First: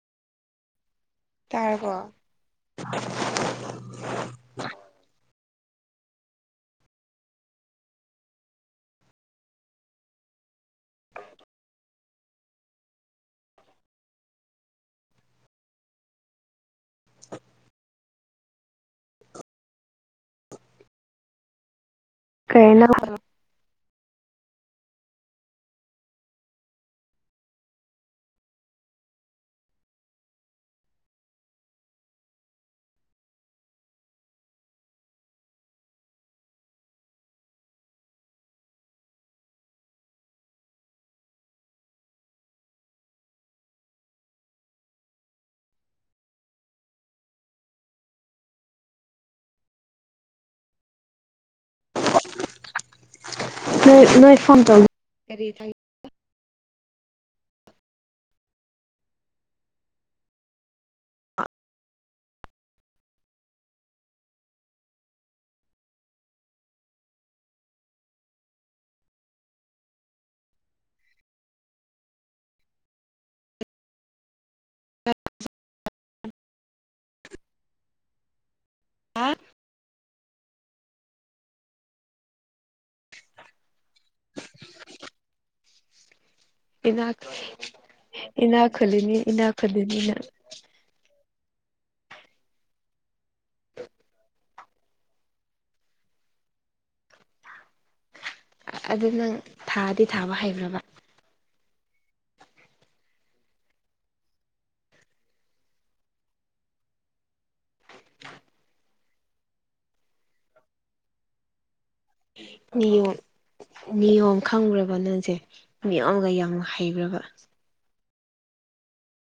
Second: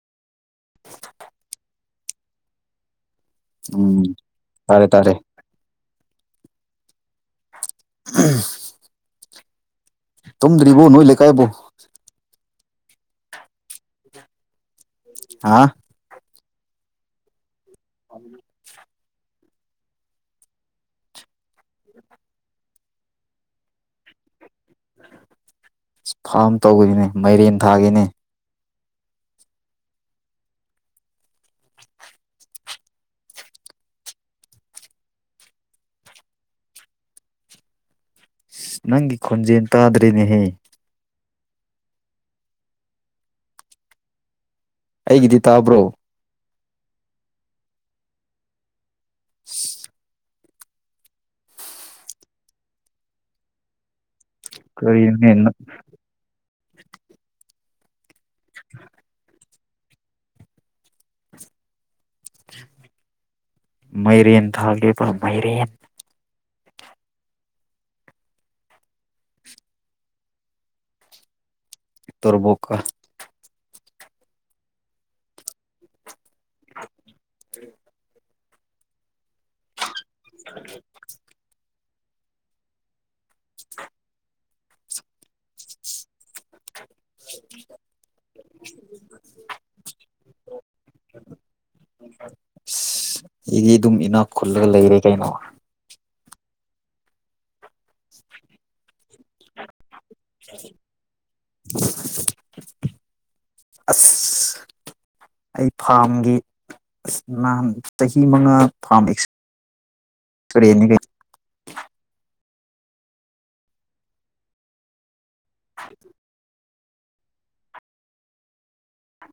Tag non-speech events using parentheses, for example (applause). (unintelligible) ꯇꯔꯕꯣ ꯎꯝ ꯇꯥꯔꯦ ꯇꯥꯔꯦ ꯑꯥ (inaudible) ꯇꯨꯝꯗ꯭ꯔꯤꯕꯣ ꯅꯣꯏ ꯂꯩꯀꯥꯏꯕꯨꯣ ꯍꯥꯥ ꯑ (unintelligible) ꯀꯩꯅꯣ ꯐꯥꯝ ꯇꯧꯅꯤ ꯃꯩꯔꯦꯟ ꯊꯥꯒꯦꯅꯦ ꯅꯪꯒꯤ ꯈꯣꯟꯖꯦꯜ ꯇꯥꯗ꯭ꯔꯤꯅꯦꯍꯦ ꯑꯩꯒꯤꯗꯤ ꯇꯥꯕ꯭ꯔꯣ (unintelligible) ꯅꯣꯏ ꯅꯣꯏ ꯐꯣꯟ ꯇꯧ ꯀꯔꯤ (inaudible) (unintelligible) ꯃꯩꯔꯟ ꯊꯥꯒꯦꯕ ꯃꯩꯔꯟ ꯇꯣꯔꯕꯣ ꯀ ꯑ ꯍꯥ ꯑ (unintelligible) ꯏꯅꯥ ꯏꯅꯥ ꯈꯨꯜꯂꯤꯅꯤ ꯏꯅꯥ ꯈꯨꯜꯂꯤꯅꯤꯅ ꯑꯁ ꯏꯗꯤ ꯑꯗꯨꯝ ꯏꯅꯥꯛ ꯈꯨꯜꯂꯒ ꯂꯩꯔꯦ ꯀꯩꯅꯣ ꯑꯗꯨ ꯅꯪ ꯊꯥꯗꯤ ꯊꯥꯕ ꯍꯩꯕ꯭ꯔꯕ ꯑꯁ ꯑꯩ ꯐꯥꯔꯝꯒꯤ ꯅꯍꯥꯟ ꯆꯍꯤ ꯃꯉꯥ ꯐꯥꯝ ꯑꯦꯁ (inaudible) ꯅꯤꯌꯣꯝ ꯅꯤꯌꯣꯝ ꯈꯪꯈ꯭ꯔꯕ ꯅꯪꯁꯦ ꯅꯤꯌꯣꯝꯒ ꯌꯥꯝ ꯍꯩꯕ꯭ꯔꯕ